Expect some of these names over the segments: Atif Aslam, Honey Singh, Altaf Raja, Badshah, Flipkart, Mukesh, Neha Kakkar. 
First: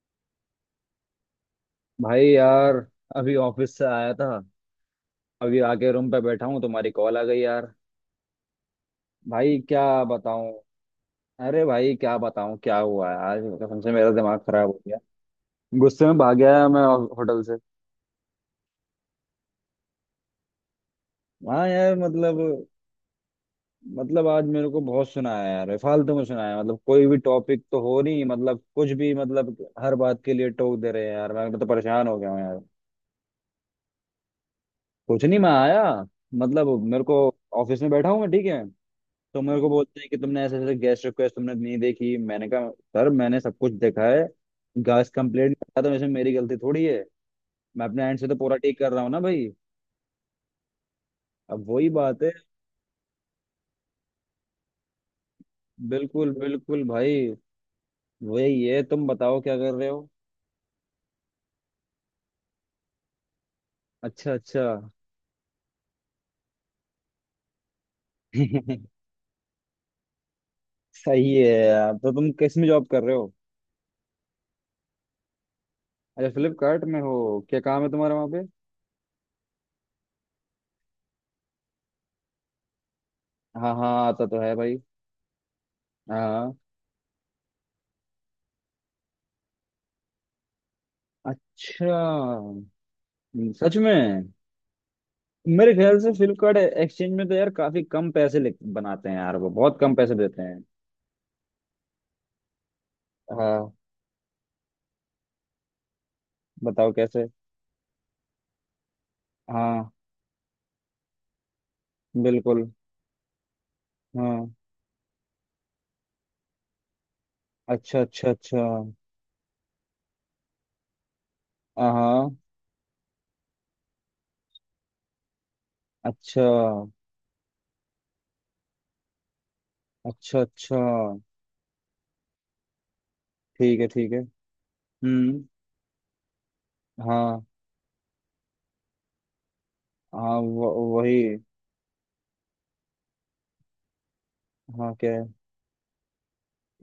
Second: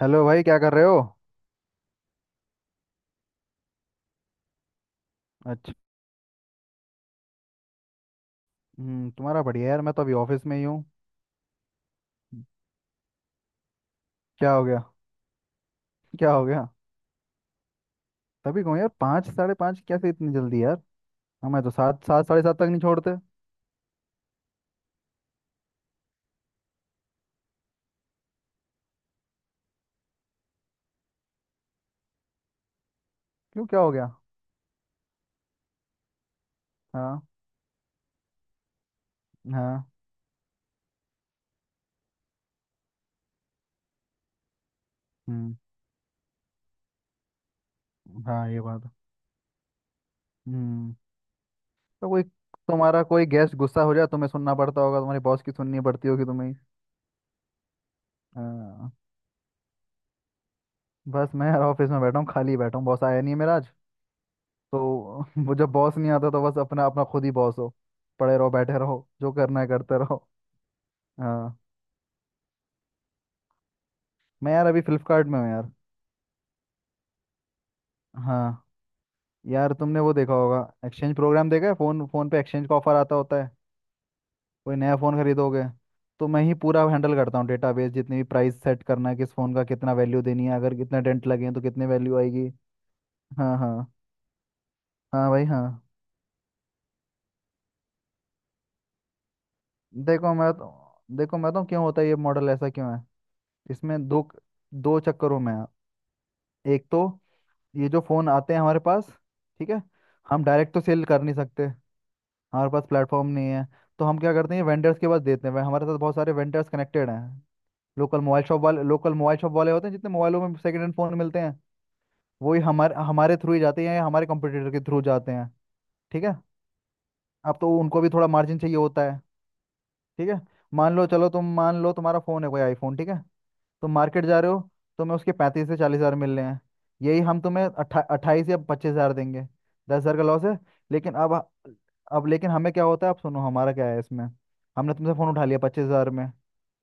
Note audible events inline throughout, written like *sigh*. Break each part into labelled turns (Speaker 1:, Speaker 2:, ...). Speaker 1: Hello भाई, क्या कर रहे हो?
Speaker 2: भाई यार, अभी ऑफिस से आया था। अभी
Speaker 1: अच्छा।
Speaker 2: आके रूम पे बैठा हूँ, तुम्हारी कॉल आ गई यार।
Speaker 1: तुम्हारा
Speaker 2: भाई
Speaker 1: बढ़िया
Speaker 2: क्या
Speaker 1: यार। मैं तो अभी ऑफिस
Speaker 2: बताऊँ,
Speaker 1: में ही हूँ।
Speaker 2: अरे भाई क्या बताऊँ क्या हुआ है आज, कसम से मेरा दिमाग
Speaker 1: क्या हो
Speaker 2: खराब हो
Speaker 1: गया?
Speaker 2: गया। गुस्से में
Speaker 1: क्या
Speaker 2: भाग
Speaker 1: हो
Speaker 2: गया
Speaker 1: गया?
Speaker 2: मैं होटल से।
Speaker 1: तभी कहूँ यार, पाँच साढ़े पाँच कैसे, इतनी जल्दी यार। हमें
Speaker 2: हाँ
Speaker 1: तो
Speaker 2: यार,
Speaker 1: सात, सात साढ़े सात तक
Speaker 2: मतलब
Speaker 1: नहीं छोड़ते।
Speaker 2: मतलब आज मेरे को बहुत सुनाया यार, फालतू में सुनाया। मतलब कोई भी टॉपिक तो हो नहीं, मतलब कुछ भी, मतलब हर बात के लिए टोक दे रहे हैं यार, मैं तो परेशान हो गया हूँ यार।
Speaker 1: क्यों? क्या हो गया?
Speaker 2: कुछ नहीं, मैं आया, मतलब मेरे को,
Speaker 1: हाँ,
Speaker 2: ऑफिस में बैठा हूँ मैं, ठीक है। तो मेरे को
Speaker 1: हाँ।
Speaker 2: बोलते हैं कि तुमने ऐसे ऐसे गेस्ट रिक्वेस्ट तुमने नहीं देखी। मैंने कहा, सर, मैंने सब कुछ देखा है। गैस
Speaker 1: हम्म।
Speaker 2: कंप्लेंट करा तो इसमें मेरी गलती थोड़ी है। मैं अपने एंड से तो
Speaker 1: हाँ,
Speaker 2: पूरा
Speaker 1: ये
Speaker 2: ठीक
Speaker 1: बात है।
Speaker 2: कर रहा हूँ ना भाई।
Speaker 1: हम्म।
Speaker 2: अब वही
Speaker 1: तो
Speaker 2: बात
Speaker 1: कोई
Speaker 2: है।
Speaker 1: तुम्हारा कोई गेस्ट गुस्सा हो जाए, तुम्हें सुनना पड़ता होगा, तुम्हारी बॉस की सुननी पड़ती होगी
Speaker 2: बिल्कुल
Speaker 1: तुम्हें।
Speaker 2: बिल्कुल भाई, वही है।
Speaker 1: हाँ।
Speaker 2: तुम बताओ क्या कर रहे हो।
Speaker 1: बस मैं यार ऑफिस में बैठा हूँ, खाली बैठा हूँ, बॉस आया नहीं है मेरा आज।
Speaker 2: अच्छा, अच्छा।
Speaker 1: तो *laughs* वो जब बॉस नहीं आता तो बस अपना अपना खुद ही बॉस हो, पड़े रहो, बैठे
Speaker 2: *laughs*
Speaker 1: रहो, जो करना है करते रहो।
Speaker 2: सही है
Speaker 1: हाँ।
Speaker 2: यार। तो तुम किस में जॉब कर रहे हो।
Speaker 1: मैं यार अभी फ्लिपकार्ट में हूँ यार।
Speaker 2: अच्छा, फ्लिपकार्ट में हो। क्या काम है तुम्हारा वहाँ पे।
Speaker 1: हाँ यार, तुमने वो देखा होगा, एक्सचेंज प्रोग्राम देखा है, फ़ोन फ़ोन पे एक्सचेंज का ऑफर आता होता है।
Speaker 2: हाँ हाँ, आता तो है भाई।
Speaker 1: कोई नया फ़ोन खरीदोगे? तो मैं
Speaker 2: हाँ।
Speaker 1: ही पूरा हैंडल करता हूँ डेटाबेस। जितनी भी प्राइस सेट करना है, किस फ़ोन का कितना वैल्यू देनी है, अगर कितने डेंट लगे हैं तो कितनी वैल्यू आएगी।
Speaker 2: अच्छा।
Speaker 1: हाँ,
Speaker 2: सच
Speaker 1: हाँ।
Speaker 2: में।
Speaker 1: हाँ भाई, हाँ।
Speaker 2: मेरे ख्याल से फ्लिपकार्ट एक्सचेंज में तो यार काफी कम पैसे बनाते हैं यार, वो बहुत कम पैसे
Speaker 1: देखो
Speaker 2: देते
Speaker 1: मैं
Speaker 2: हैं।
Speaker 1: तो देखो मैं तो, क्यों होता है ये मॉडल ऐसा क्यों है?
Speaker 2: हाँ
Speaker 1: इसमें दो दो चक्करों में है। एक
Speaker 2: बताओ
Speaker 1: तो,
Speaker 2: कैसे।
Speaker 1: ये जो फ़ोन आते हैं हमारे पास, ठीक है,
Speaker 2: हाँ।
Speaker 1: हम डायरेक्ट तो सेल कर नहीं सकते,
Speaker 2: बिल्कुल।
Speaker 1: हमारे पास प्लेटफॉर्म नहीं है। तो हम क्या
Speaker 2: हाँ।
Speaker 1: करते हैं, वेंडर्स के पास देते हैं। हमारे साथ बहुत सारे वेंडर्स कनेक्टेड हैं।
Speaker 2: अच्छा
Speaker 1: लोकल
Speaker 2: अच्छा
Speaker 1: मोबाइल शॉप
Speaker 2: अच्छा।
Speaker 1: वाले लोकल मोबाइल शॉप वाले होते हैं, जितने मोबाइलों में सेकंड हैंड फ़ोन मिलते हैं,
Speaker 2: हाँ हाँ।
Speaker 1: वही हमारे हमारे थ्रू ही जाते हैं या हमारे कंपटीटर के थ्रू जाते हैं। ठीक है।
Speaker 2: अच्छा
Speaker 1: अब तो उनको भी थोड़ा मार्जिन चाहिए होता है। ठीक है,
Speaker 2: अच्छा अच्छा।
Speaker 1: मान लो, चलो तुम मान लो तुम्हारा फोन है कोई आईफोन, ठीक है,
Speaker 2: ठीक है
Speaker 1: तुम
Speaker 2: ठीक है।
Speaker 1: मार्केट जा रहे हो, तुम्हें उसके
Speaker 2: हम्म।
Speaker 1: 35 से 40 हजार मिल रहे हैं। यही हम
Speaker 2: हाँ
Speaker 1: तुम्हें 28 या 25 हजार देंगे। 10 हजार का
Speaker 2: हाँ,
Speaker 1: लॉस है। लेकिन अब
Speaker 2: वही।
Speaker 1: अब लेकिन हमें क्या होता है, अब सुनो हमारा क्या है इसमें।
Speaker 2: हाँ
Speaker 1: हमने
Speaker 2: क्या
Speaker 1: तुमसे
Speaker 2: है।
Speaker 1: फ़ोन उठा लिया 25 हजार में।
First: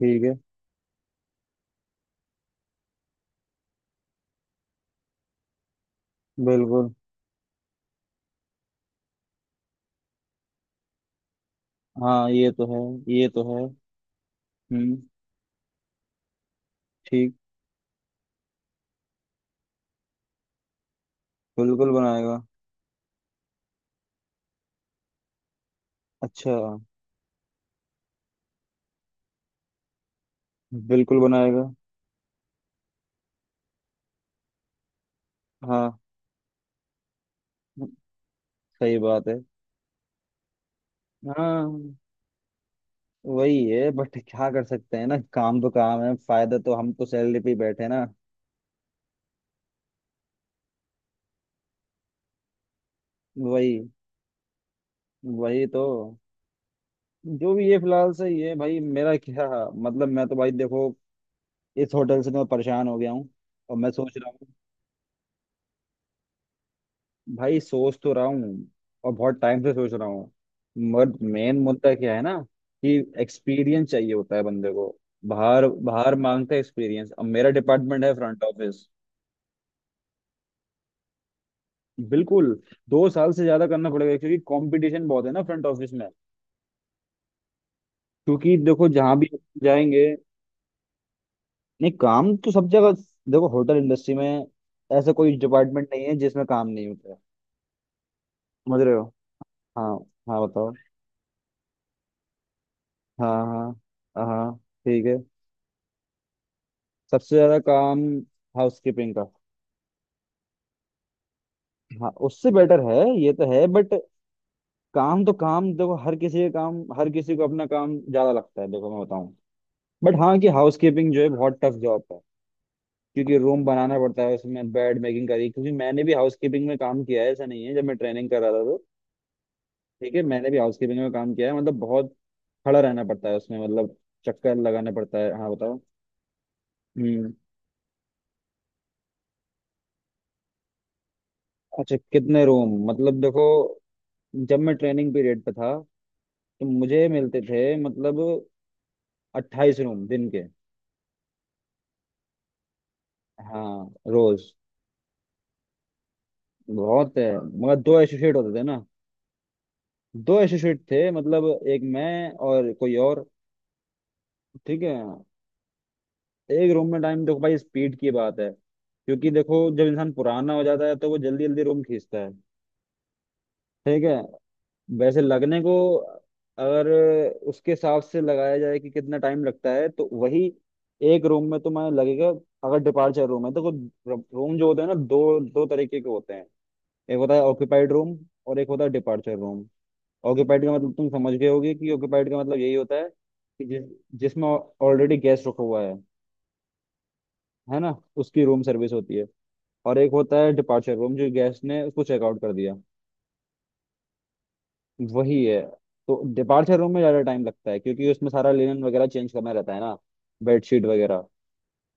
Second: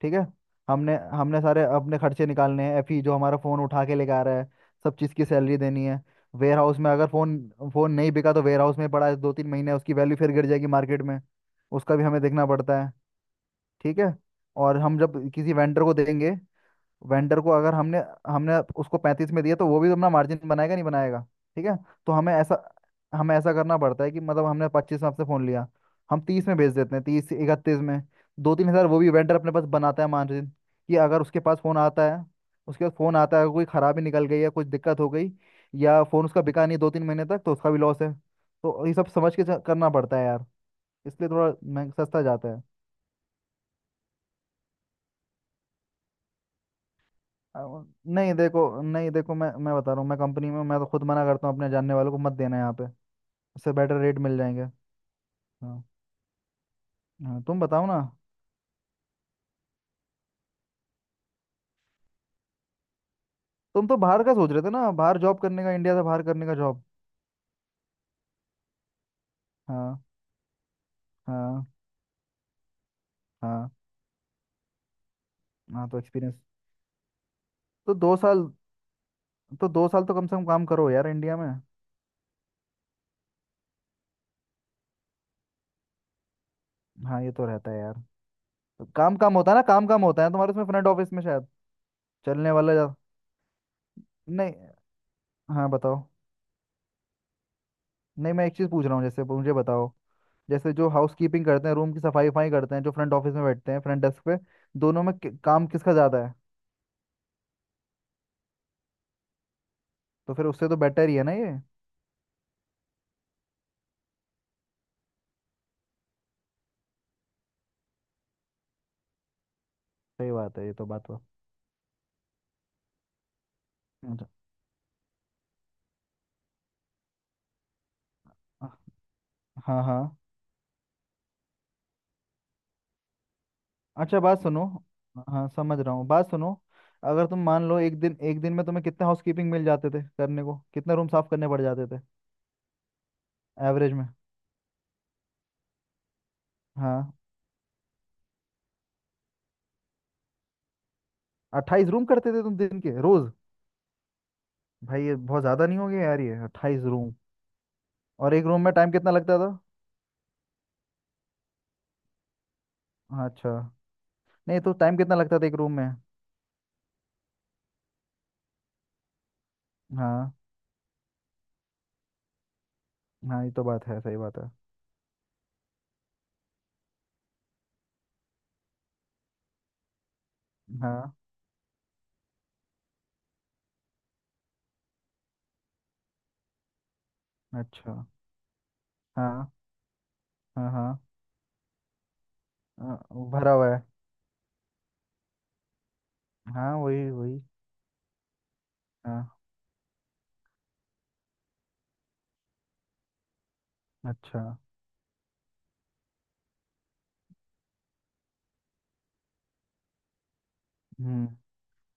Speaker 1: ठीक है।
Speaker 2: है।
Speaker 1: हमने हमने सारे अपने खर्चे निकालने हैं, एफी जो हमारा फ़ोन उठा के लेके आ रहा है, सब चीज़ की सैलरी देनी है। वेयर हाउस में
Speaker 2: बिल्कुल।
Speaker 1: अगर फ़ोन फ़ोन नहीं बिका तो वेयर हाउस में पड़ा है 2 3 महीने, उसकी वैल्यू फिर गिर जाएगी मार्केट में। उसका भी हमें
Speaker 2: हाँ,
Speaker 1: देखना
Speaker 2: ये तो है।
Speaker 1: पड़ता है।
Speaker 2: ये तो है।
Speaker 1: ठीक है। और
Speaker 2: हम्म।
Speaker 1: हम जब किसी वेंडर को देंगे,
Speaker 2: ठीक।
Speaker 1: वेंडर को अगर हमने हमने उसको 35 में दिया, तो वो भी अपना मार्जिन बनाएगा नहीं बनाएगा? ठीक है।
Speaker 2: बिल्कुल
Speaker 1: तो हमें
Speaker 2: बनाएगा।
Speaker 1: ऐसा हमें ऐसा करना पड़ता है कि मतलब हमने 25 में आपसे फ़ोन लिया, हम 30
Speaker 2: अच्छा।
Speaker 1: में बेच देते हैं, 30 31 में। 2 3 हज़ार वो भी वेंडर अपने पास बनाता है, मार्जिन, कि
Speaker 2: बिल्कुल
Speaker 1: अगर उसके पास
Speaker 2: बनाएगा।
Speaker 1: फ़ोन आता है, उसके पास फ़ोन आता है कोई ख़राबी निकल गई या कुछ दिक्कत हो गई,
Speaker 2: हाँ।
Speaker 1: या फ़ोन उसका बिका नहीं 2 3 महीने तक, तो उसका भी लॉस है। तो ये
Speaker 2: सही
Speaker 1: सब
Speaker 2: बात
Speaker 1: समझ
Speaker 2: है।
Speaker 1: के करना पड़ता है यार। इसलिए थोड़ा महंग
Speaker 2: हाँ।
Speaker 1: सस्ता जाता है।
Speaker 2: वही है। बट क्या कर सकते हैं ना, काम तो काम है। फायदा तो, हम तो सैलरी पे ही बैठे हैं
Speaker 1: अब
Speaker 2: ना।
Speaker 1: नहीं देखो, मैं बता रहा हूँ, मैं कंपनी में हूँ, मैं तो खुद मना करता हूँ अपने जानने वालों को, मत देना यहाँ पे, उससे
Speaker 2: वही।
Speaker 1: बेटर रेट मिल जाएंगे।
Speaker 2: वही तो।
Speaker 1: हाँ, हाँ।
Speaker 2: जो
Speaker 1: तुम
Speaker 2: भी ये
Speaker 1: बताओ ना।
Speaker 2: फिलहाल सही है भाई मेरा। *laughs* क्या मतलब, मैं तो भाई देखो, इस होटल से तो मैं परेशान हो गया हूँ। और
Speaker 1: तुम
Speaker 2: मैं
Speaker 1: तो
Speaker 2: सोच
Speaker 1: बाहर
Speaker 2: रहा
Speaker 1: का सोच
Speaker 2: हूँ।
Speaker 1: रहे थे ना, बाहर जॉब करने का, इंडिया से बाहर करने का जॉब।
Speaker 2: भाई सोच तो रहा हूँ, और बहुत टाइम से सोच
Speaker 1: हाँ,
Speaker 2: रहा हूँ। मगर मेन
Speaker 1: हाँ,
Speaker 2: मुद्दा क्या है ना, कि
Speaker 1: हाँ,
Speaker 2: एक्सपीरियंस चाहिए होता है बंदे को। बाहर
Speaker 1: हाँ। तो
Speaker 2: बाहर
Speaker 1: एक्सपीरियंस,
Speaker 2: मांगते हैं एक्सपीरियंस। अब मेरा
Speaker 1: तो
Speaker 2: डिपार्टमेंट है
Speaker 1: दो
Speaker 2: फ्रंट
Speaker 1: साल
Speaker 2: ऑफिस।
Speaker 1: तो दो साल तो कम से कम काम करो यार इंडिया में।
Speaker 2: बिल्कुल। 2 साल से ज्यादा करना पड़ेगा क्योंकि कंपटीशन बहुत है ना फ्रंट ऑफिस में।
Speaker 1: हाँ, ये तो रहता है यार।
Speaker 2: क्योंकि
Speaker 1: तो
Speaker 2: देखो जहां
Speaker 1: काम
Speaker 2: भी
Speaker 1: काम होता है ना, काम काम
Speaker 2: जाएंगे,
Speaker 1: होता है, तुम्हारे उसमें फ्रंट ऑफिस में शायद
Speaker 2: नहीं काम तो
Speaker 1: चलने
Speaker 2: सब
Speaker 1: वाला जा।
Speaker 2: जगह। देखो, होटल इंडस्ट्री में
Speaker 1: नहीं।
Speaker 2: ऐसा कोई
Speaker 1: हाँ,
Speaker 2: डिपार्टमेंट
Speaker 1: बताओ।
Speaker 2: नहीं है जिसमें काम नहीं होता है।
Speaker 1: नहीं, मैं एक चीज़
Speaker 2: समझ
Speaker 1: पूछ
Speaker 2: रहे
Speaker 1: रहा हूँ,
Speaker 2: हो।
Speaker 1: जैसे मुझे बताओ,
Speaker 2: हाँ। हाँ बताओ।
Speaker 1: जैसे जो हाउस कीपिंग करते हैं रूम की सफाई वफाई करते हैं, जो फ्रंट
Speaker 2: हाँ
Speaker 1: ऑफिस में
Speaker 2: हाँ।
Speaker 1: बैठते हैं फ्रंट डेस्क
Speaker 2: हाँ
Speaker 1: पे,
Speaker 2: हाँ।
Speaker 1: दोनों
Speaker 2: ठीक
Speaker 1: में
Speaker 2: है।
Speaker 1: काम किसका ज़्यादा है?
Speaker 2: सबसे ज्यादा काम हाउस कीपिंग का।
Speaker 1: तो फिर उससे तो बेटर ही है ना ये?
Speaker 2: हाँ, उससे बेटर है। ये तो है बट, काम तो काम, देखो हर किसी का काम हर किसी को अपना काम ज्यादा लगता है। देखो मैं बताऊं, बट
Speaker 1: सही
Speaker 2: हाँ, कि
Speaker 1: बात है, ये
Speaker 2: हाउस
Speaker 1: तो बात
Speaker 2: कीपिंग
Speaker 1: हुआ।
Speaker 2: जो है बहुत टफ जॉब है। क्योंकि रूम बनाना पड़ता
Speaker 1: अच्छा,
Speaker 2: है, उसमें बेड मेकिंग करी। क्योंकि मैंने भी हाउस कीपिंग में काम किया है, ऐसा नहीं है। जब मैं ट्रेनिंग कर रहा था तो,
Speaker 1: हाँ, हाँ,
Speaker 2: ठीक है, मैंने भी हाउस कीपिंग में काम किया है। मतलब बहुत खड़ा रहना पड़ता है उसमें, मतलब
Speaker 1: अच्छा, बात
Speaker 2: चक्कर
Speaker 1: सुनो।
Speaker 2: लगाना पड़ता है।
Speaker 1: हाँ,
Speaker 2: हाँ
Speaker 1: समझ
Speaker 2: बताओ।
Speaker 1: रहा हूँ, बात सुनो। अगर
Speaker 2: हम्म।
Speaker 1: तुम मान लो एक दिन, एक दिन में तुम्हें कितने हाउस कीपिंग मिल जाते थे करने को, कितने रूम साफ करने पड़ जाते
Speaker 2: अच्छा,
Speaker 1: थे?
Speaker 2: कितने रूम मतलब, देखो,
Speaker 1: एवरेज में।
Speaker 2: जब मैं ट्रेनिंग पीरियड पे था तो मुझे
Speaker 1: हाँ।
Speaker 2: मिलते थे, मतलब, 28 रूम दिन के।
Speaker 1: 28 रूम करते थे तुम दिन के, रोज?
Speaker 2: हाँ रोज।
Speaker 1: भाई ये बहुत ज़्यादा नहीं हो गया यार, ये 28 रूम?
Speaker 2: बहुत है मगर दो
Speaker 1: और
Speaker 2: एसोसिएट
Speaker 1: एक
Speaker 2: होते
Speaker 1: रूम
Speaker 2: थे
Speaker 1: में
Speaker 2: ना।
Speaker 1: टाइम कितना लगता था?
Speaker 2: दो एसोसिएट थे, मतलब एक मैं और कोई और।
Speaker 1: हाँ, अच्छा। नहीं तो
Speaker 2: ठीक है।
Speaker 1: टाइम कितना लगता था एक रूम में?
Speaker 2: एक रूम में टाइम, देखो भाई स्पीड की बात है। क्योंकि देखो जब इंसान
Speaker 1: हाँ,
Speaker 2: पुराना हो जाता है तो वो जल्दी जल्दी रूम खींचता है।
Speaker 1: हाँ, ये तो बात है,
Speaker 2: ठीक है।
Speaker 1: सही बात है।
Speaker 2: वैसे लगने को, अगर उसके हिसाब से लगाया जाए कि कितना टाइम लगता है तो वही,
Speaker 1: हाँ,
Speaker 2: एक रूम में तुम्हें लगेगा, अगर डिपार्चर रूम है तो। रूम जो होते हैं ना दो दो तरीके के होते हैं। एक होता है ऑक्यूपाइड
Speaker 1: अच्छा,
Speaker 2: रूम, और एक होता है डिपार्चर
Speaker 1: हाँ,
Speaker 2: रूम। ऑक्यूपाइड
Speaker 1: हाँ,
Speaker 2: का मतलब
Speaker 1: हाँ।
Speaker 2: तुम समझ गए होगे कि ऑक्यूपाइड का मतलब यही होता है
Speaker 1: भरा
Speaker 2: कि
Speaker 1: हुआ है।
Speaker 2: जिस, जिसमें ऑलरेडी गेस्ट रखा हुआ है।
Speaker 1: हाँ, वही वही।
Speaker 2: है ना। उसकी रूम सर्विस होती
Speaker 1: हाँ।
Speaker 2: है। और एक होता है डिपार्चर रूम जो गेस्ट ने उसको चेकआउट कर दिया।
Speaker 1: अच्छा।
Speaker 2: वही है। तो डिपार्चर रूम में ज्यादा टाइम लगता है क्योंकि उसमें सारा लिनन वगैरह चेंज करना रहता है ना, बेडशीट वगैरह।
Speaker 1: हम्म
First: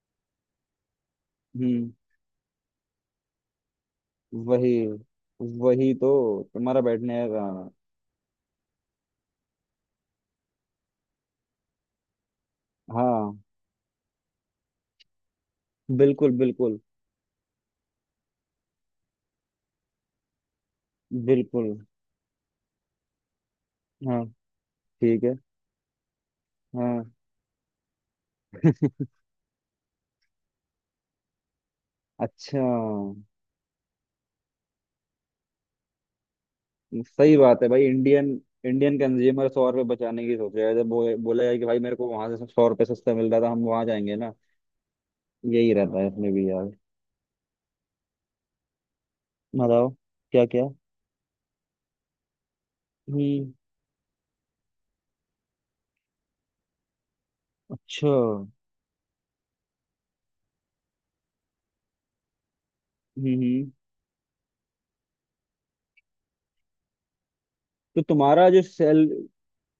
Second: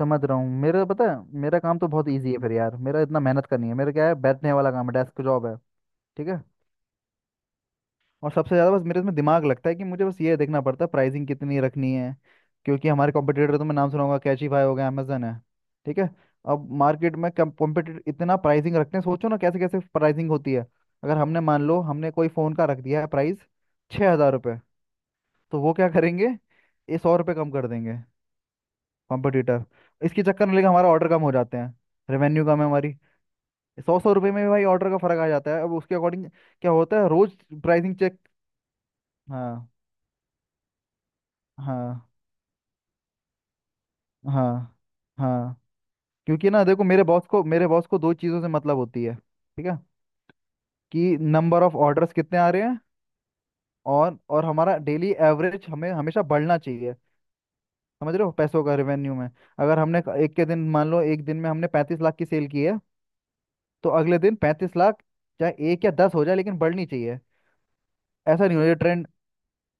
Speaker 1: समझ रहा हूँ, मेरा पता है, मेरा काम तो
Speaker 2: हम्म।
Speaker 1: बहुत इजी है फिर यार, मेरा इतना मेहनत करनी है, मेरा क्या है, बैठने वाला
Speaker 2: वही।
Speaker 1: काम है, डेस्क जॉब है।
Speaker 2: वही तो।
Speaker 1: ठीक है।
Speaker 2: तुम्हारा बैठने का।
Speaker 1: और सबसे ज़्यादा बस मेरे इसमें दिमाग लगता है कि मुझे बस ये देखना पड़ता है प्राइसिंग कितनी रखनी है, क्योंकि हमारे
Speaker 2: हाँ।
Speaker 1: कॉम्पिटिटर तो, मैं नाम सुना होगा, कैचीफाई हो गया, अमेजन है। ठीक है।
Speaker 2: बिल्कुल
Speaker 1: अब
Speaker 2: बिल्कुल।
Speaker 1: मार्केट में कॉम्पिटिटर इतना प्राइसिंग रखते हैं, सोचो ना कैसे कैसे प्राइसिंग होती है। अगर हमने मान
Speaker 2: बिल्कुल।
Speaker 1: लो हमने कोई फ़ोन का रख दिया है प्राइस छः
Speaker 2: हाँ।
Speaker 1: हज़ार रुपये
Speaker 2: ठीक है।
Speaker 1: तो वो क्या करेंगे? ये
Speaker 2: हाँ।
Speaker 1: 100 रुपये कम कर देंगे, कॉम्पिटिटर। इसके चक्कर में लेकिन हमारा ऑर्डर कम हो जाते हैं, रेवेन्यू
Speaker 2: अच्छा।
Speaker 1: कम है हमारी। सौ सौ रुपये में भी भाई ऑर्डर का फ़र्क आ जाता है। अब उसके अकॉर्डिंग क्या होता है, रोज़
Speaker 2: सही बात है भाई।
Speaker 1: Pricing check.
Speaker 2: Indian, Indian consumer
Speaker 1: हाँ,
Speaker 2: 100 रुपये बचाने की सोच रहा है। जब बोला जाए कि भाई मेरे
Speaker 1: हाँ,
Speaker 2: को वहां से 100 रुपये सस्ता मिल रहा था, हम वहां जाएंगे ना।
Speaker 1: हाँ, हाँ।
Speaker 2: यही रहता है इसमें भी
Speaker 1: क्योंकि ना
Speaker 2: यार।
Speaker 1: देखो, मेरे बॉस को दो चीज़ों से मतलब होती है, ठीक है,
Speaker 2: बताओ क्या क्या।
Speaker 1: कि नंबर ऑफ ऑर्डर्स कितने आ रहे हैं,
Speaker 2: हम्म।
Speaker 1: और हमारा डेली एवरेज हमें हमेशा बढ़ना चाहिए,
Speaker 2: अच्छा।
Speaker 1: समझ रहे हो, पैसों का रेवेन्यू में। अगर हमने क- एक के दिन मान लो एक दिन में हमने 35 लाख की सेल की है,
Speaker 2: हम्म।
Speaker 1: तो अगले दिन 35 लाख, चाहे एक या दस हो जाए लेकिन बढ़नी चाहिए,
Speaker 2: तो
Speaker 1: ऐसा
Speaker 2: तुम्हारा
Speaker 1: नहीं
Speaker 2: जो
Speaker 1: हो ये
Speaker 2: सेल,
Speaker 1: ट्रेंड।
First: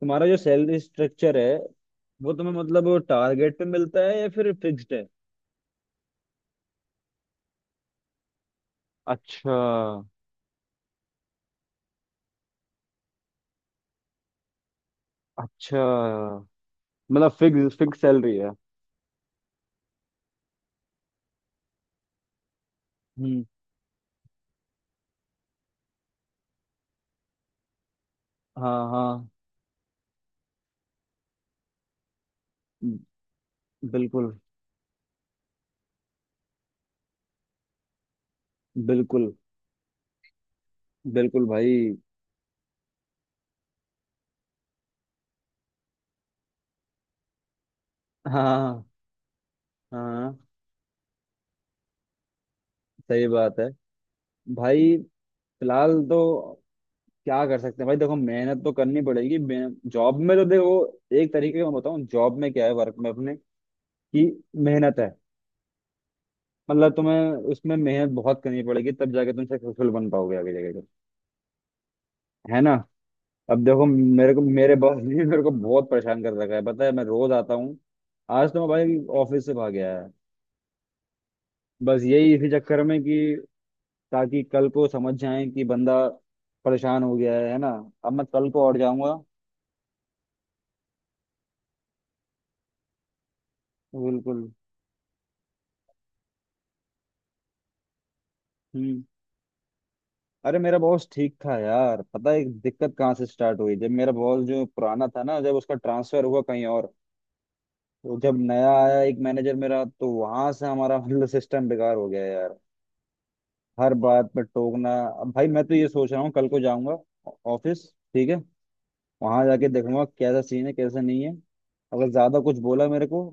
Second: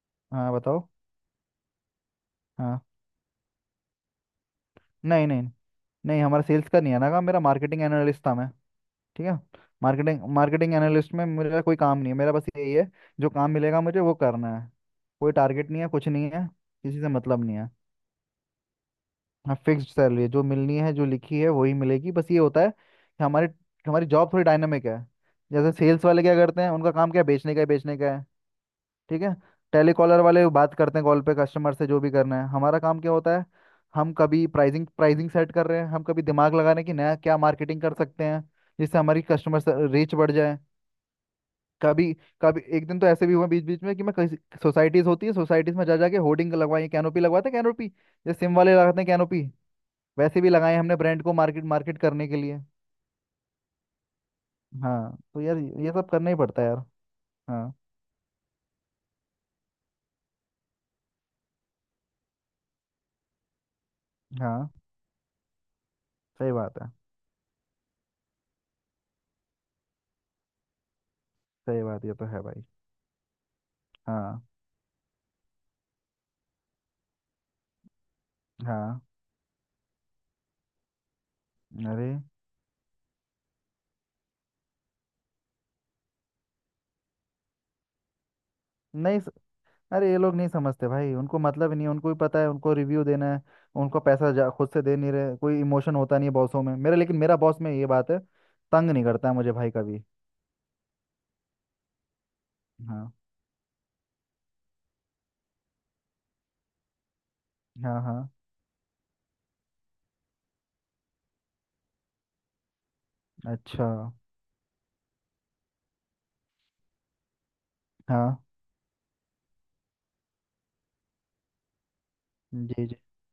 Speaker 2: तुम्हारा जो
Speaker 1: हाँ,
Speaker 2: सैलरी
Speaker 1: बताओ।
Speaker 2: स्ट्रक्चर है, वो तुम्हें,
Speaker 1: हाँ,
Speaker 2: मतलब, टारगेट पे मिलता है या फिर फिक्स्ड है।
Speaker 1: नहीं, नहीं, नहीं, हमारा सेल्स का नहीं है ना काम, मेरा मार्केटिंग एनालिस्ट था मैं। ठीक है।
Speaker 2: अच्छा।
Speaker 1: मार्केटिंग मार्केटिंग एनालिस्ट में मेरा कोई काम नहीं है, मेरा बस यही है, जो काम मिलेगा मुझे वो करना है, कोई टारगेट
Speaker 2: अच्छा,
Speaker 1: नहीं है, कुछ नहीं है, किसी से
Speaker 2: मतलब
Speaker 1: मतलब नहीं है।
Speaker 2: फिक्स फिक्स सैलरी है।
Speaker 1: हाँ, फिक्स्ड सैलरी जो मिलनी है जो लिखी है वही मिलेगी। बस ये होता है कि
Speaker 2: हम्म।
Speaker 1: हमारी हमारी जॉब थोड़ी डायनामिक है। जैसे सेल्स वाले क्या करते हैं, उनका काम क्या है, बेचने का है, बेचने का है।
Speaker 2: हाँ
Speaker 1: ठीक
Speaker 2: हाँ।
Speaker 1: है। टेलीकॉलर वाले बात करते हैं कॉल पे कस्टमर से, जो भी करना है, हमारा काम क्या होता है, हम
Speaker 2: बिल्कुल।
Speaker 1: कभी प्राइसिंग प्राइसिंग सेट कर रहे हैं, हम कभी दिमाग लगा रहे हैं कि नया क्या मार्केटिंग कर सकते हैं जिससे हमारी
Speaker 2: बिल्कुल
Speaker 1: कस्टमर रीच बढ़ जाए।
Speaker 2: बिल्कुल भाई।
Speaker 1: कभी, कभी एक दिन तो ऐसे भी हुआ बीच बीच में कि मैं कहीं सोसाइटीज होती है, सोसाइटीज में जा जाके होर्डिंग लगवाई, कैनोपी लगवाते हैं कैनोपी,
Speaker 2: हाँ
Speaker 1: जैसे सिम वाले
Speaker 2: हाँ
Speaker 1: लगाते हैं कैनोपी,
Speaker 2: हाँ।
Speaker 1: वैसे भी लगाए हैं हमने ब्रांड को मार्केट मार्केट करने के लिए।
Speaker 2: सही बात है भाई।
Speaker 1: हाँ, तो यार
Speaker 2: फिलहाल
Speaker 1: ये सब करना ही
Speaker 2: तो,
Speaker 1: पड़ता है यार।
Speaker 2: क्या कर
Speaker 1: हाँ,
Speaker 2: सकते हैं भाई। देखो, मेहनत तो करनी पड़ेगी जॉब में तो देखो, एक तरीके का मैं बताऊं जॉब में क्या है, वर्क में अपने, कि
Speaker 1: हाँ,
Speaker 2: मेहनत है।
Speaker 1: सही बात है,
Speaker 2: मतलब तुम्हें उसमें मेहनत बहुत करनी पड़ेगी तब जाके तुम सक्सेसफुल बन पाओगे आगे जाके।
Speaker 1: सही बात ये तो है
Speaker 2: है
Speaker 1: भाई।
Speaker 2: ना। अब देखो,
Speaker 1: हाँ,
Speaker 2: मेरे बॉस ने मेरे को बहुत परेशान कर रखा है, पता है। मैं रोज आता हूँ। आज तो मैं भाई
Speaker 1: हाँ।
Speaker 2: ऑफिस से भाग गया है। बस
Speaker 1: अरे,
Speaker 2: यही इसी चक्कर में, कि ताकि कल को समझ जाए कि बंदा परेशान हो गया है ना। अब मैं कल को और जाऊंगा।
Speaker 1: नहीं स- अरे ये लोग नहीं समझते भाई, उनको मतलब ही नहीं है, उनको भी पता है उनको रिव्यू देना है, उनको पैसा
Speaker 2: बिल्कुल।
Speaker 1: जा खुद से दे नहीं रहे, कोई इमोशन होता नहीं है बॉसों में मेरे, लेकिन मेरा बॉस में ये बात है, तंग
Speaker 2: हम्म।
Speaker 1: नहीं करता है मुझे भाई कभी।
Speaker 2: अरे, मेरा बॉस ठीक था यार, पता है दिक्कत
Speaker 1: हाँ,
Speaker 2: कहाँ से स्टार्ट हुई। जब मेरा बॉस जो पुराना था ना, जब उसका ट्रांसफर हुआ कहीं और,
Speaker 1: हाँ,
Speaker 2: तो
Speaker 1: हाँ,
Speaker 2: जब नया आया एक मैनेजर मेरा, तो वहां से हमारा, मतलब, सिस्टम बेकार हो गया यार।
Speaker 1: अच्छा,
Speaker 2: हर बात पर टोकना। अब भाई मैं तो ये सोच रहा हूँ कल को जाऊंगा ऑफिस, ठीक है।
Speaker 1: हाँ,
Speaker 2: वहां जाके देखूंगा कैसा सीन है कैसा नहीं है। अगर ज्यादा कुछ
Speaker 1: जी,
Speaker 2: बोला
Speaker 1: जी,
Speaker 2: मेरे को,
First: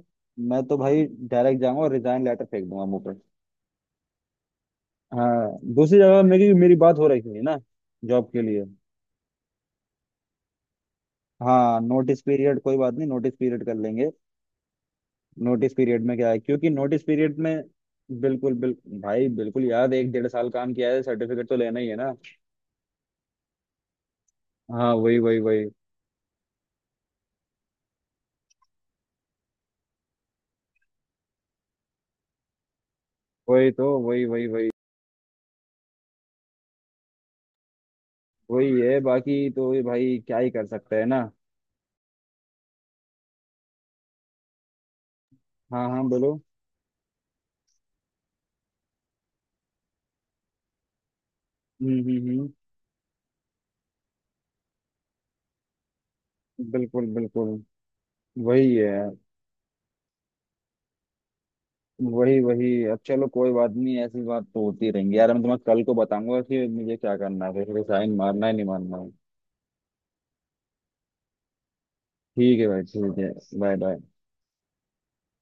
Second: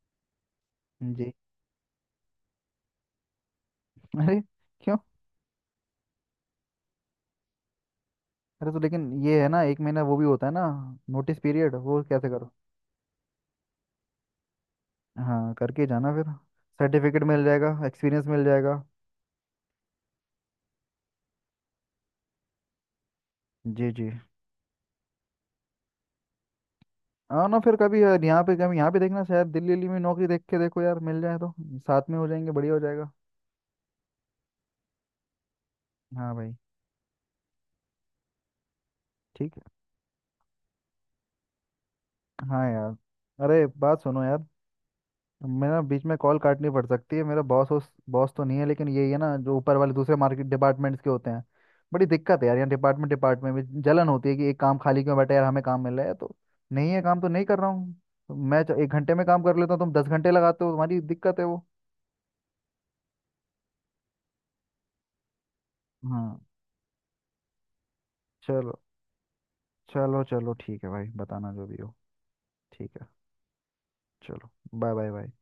Speaker 2: मैं तो भाई
Speaker 1: जी।
Speaker 2: डायरेक्ट जाऊंगा और रिजाइन लेटर फेंक दूंगा मुंह पर।
Speaker 1: अरे, क्यों?
Speaker 2: हाँ, दूसरी जगह मेरी मेरी बात हो रही थी ना जॉब के लिए।
Speaker 1: अरे तो लेकिन ये है ना, 1 महीना वो भी होता है ना, नोटिस पीरियड
Speaker 2: हाँ
Speaker 1: वो
Speaker 2: नोटिस
Speaker 1: कैसे करो?
Speaker 2: पीरियड कोई बात नहीं, नोटिस पीरियड कर लेंगे।
Speaker 1: हाँ,
Speaker 2: नोटिस
Speaker 1: करके
Speaker 2: पीरियड
Speaker 1: जाना
Speaker 2: में क्या
Speaker 1: फिर,
Speaker 2: है, क्योंकि नोटिस
Speaker 1: सर्टिफिकेट
Speaker 2: पीरियड
Speaker 1: मिल
Speaker 2: में,
Speaker 1: जाएगा, एक्सपीरियंस मिल
Speaker 2: बिल्कुल
Speaker 1: जाएगा।
Speaker 2: बिल्कुल भाई। बिल्कुल यार, 1-1.5 साल काम किया है, सर्टिफिकेट तो लेना ही है ना।
Speaker 1: जी, जी।
Speaker 2: हाँ वही वही वही।
Speaker 1: हाँ ना, फिर कभी यार यहाँ पे, कभी यहाँ पे देखना शायद, दिल्ली दिल्ली में नौकरी देख के देखो यार, मिल जाए तो साथ में हो जाएंगे, बढ़िया हो जाएगा।
Speaker 2: वही तो। वही वही वही।
Speaker 1: हाँ भाई,
Speaker 2: वही है। बाकी
Speaker 1: ठीक है।
Speaker 2: तो ये भाई क्या ही कर सकते हैं ना।
Speaker 1: हाँ यार। अरे बात सुनो यार, मैं ना
Speaker 2: हाँ हाँ
Speaker 1: बीच में
Speaker 2: बोलो।
Speaker 1: कॉल काटनी पड़ सकती है, मेरा बॉस उस बॉस तो नहीं है लेकिन यही है ना जो ऊपर वाले दूसरे मार्केट डिपार्टमेंट्स के होते हैं। बड़ी दिक्कत है
Speaker 2: हम्म।
Speaker 1: यार, यहाँ डिपार्टमेंट डिपार्टमेंट में जलन होती है कि एक काम खाली क्यों बैठा है यार, हमें काम मिल रहा है तो। नहीं है,
Speaker 2: बिल्कुल
Speaker 1: काम तो नहीं
Speaker 2: बिल्कुल।
Speaker 1: कर रहा हूँ। तो मैं
Speaker 2: वही
Speaker 1: एक
Speaker 2: है।
Speaker 1: घंटे में काम कर लेता हूँ, तुम 10 घंटे लगाते हो, तुम्हारी दिक्कत है वो।
Speaker 2: वही वही। अब चलो कोई बात नहीं, ऐसी बात तो होती रहेंगी यार। मैं तुम्हें कल को बताऊंगा
Speaker 1: हाँ,
Speaker 2: कि मुझे क्या करना है, फिर साइन मारना है नहीं
Speaker 1: चलो,
Speaker 2: मारना है।
Speaker 1: चलो, चलो, ठीक है भाई, बताना जो भी हो।
Speaker 2: ठीक है भाई,
Speaker 1: ठीक है।
Speaker 2: ठीक है। Bye bye.
Speaker 1: चलो। Bye bye bye.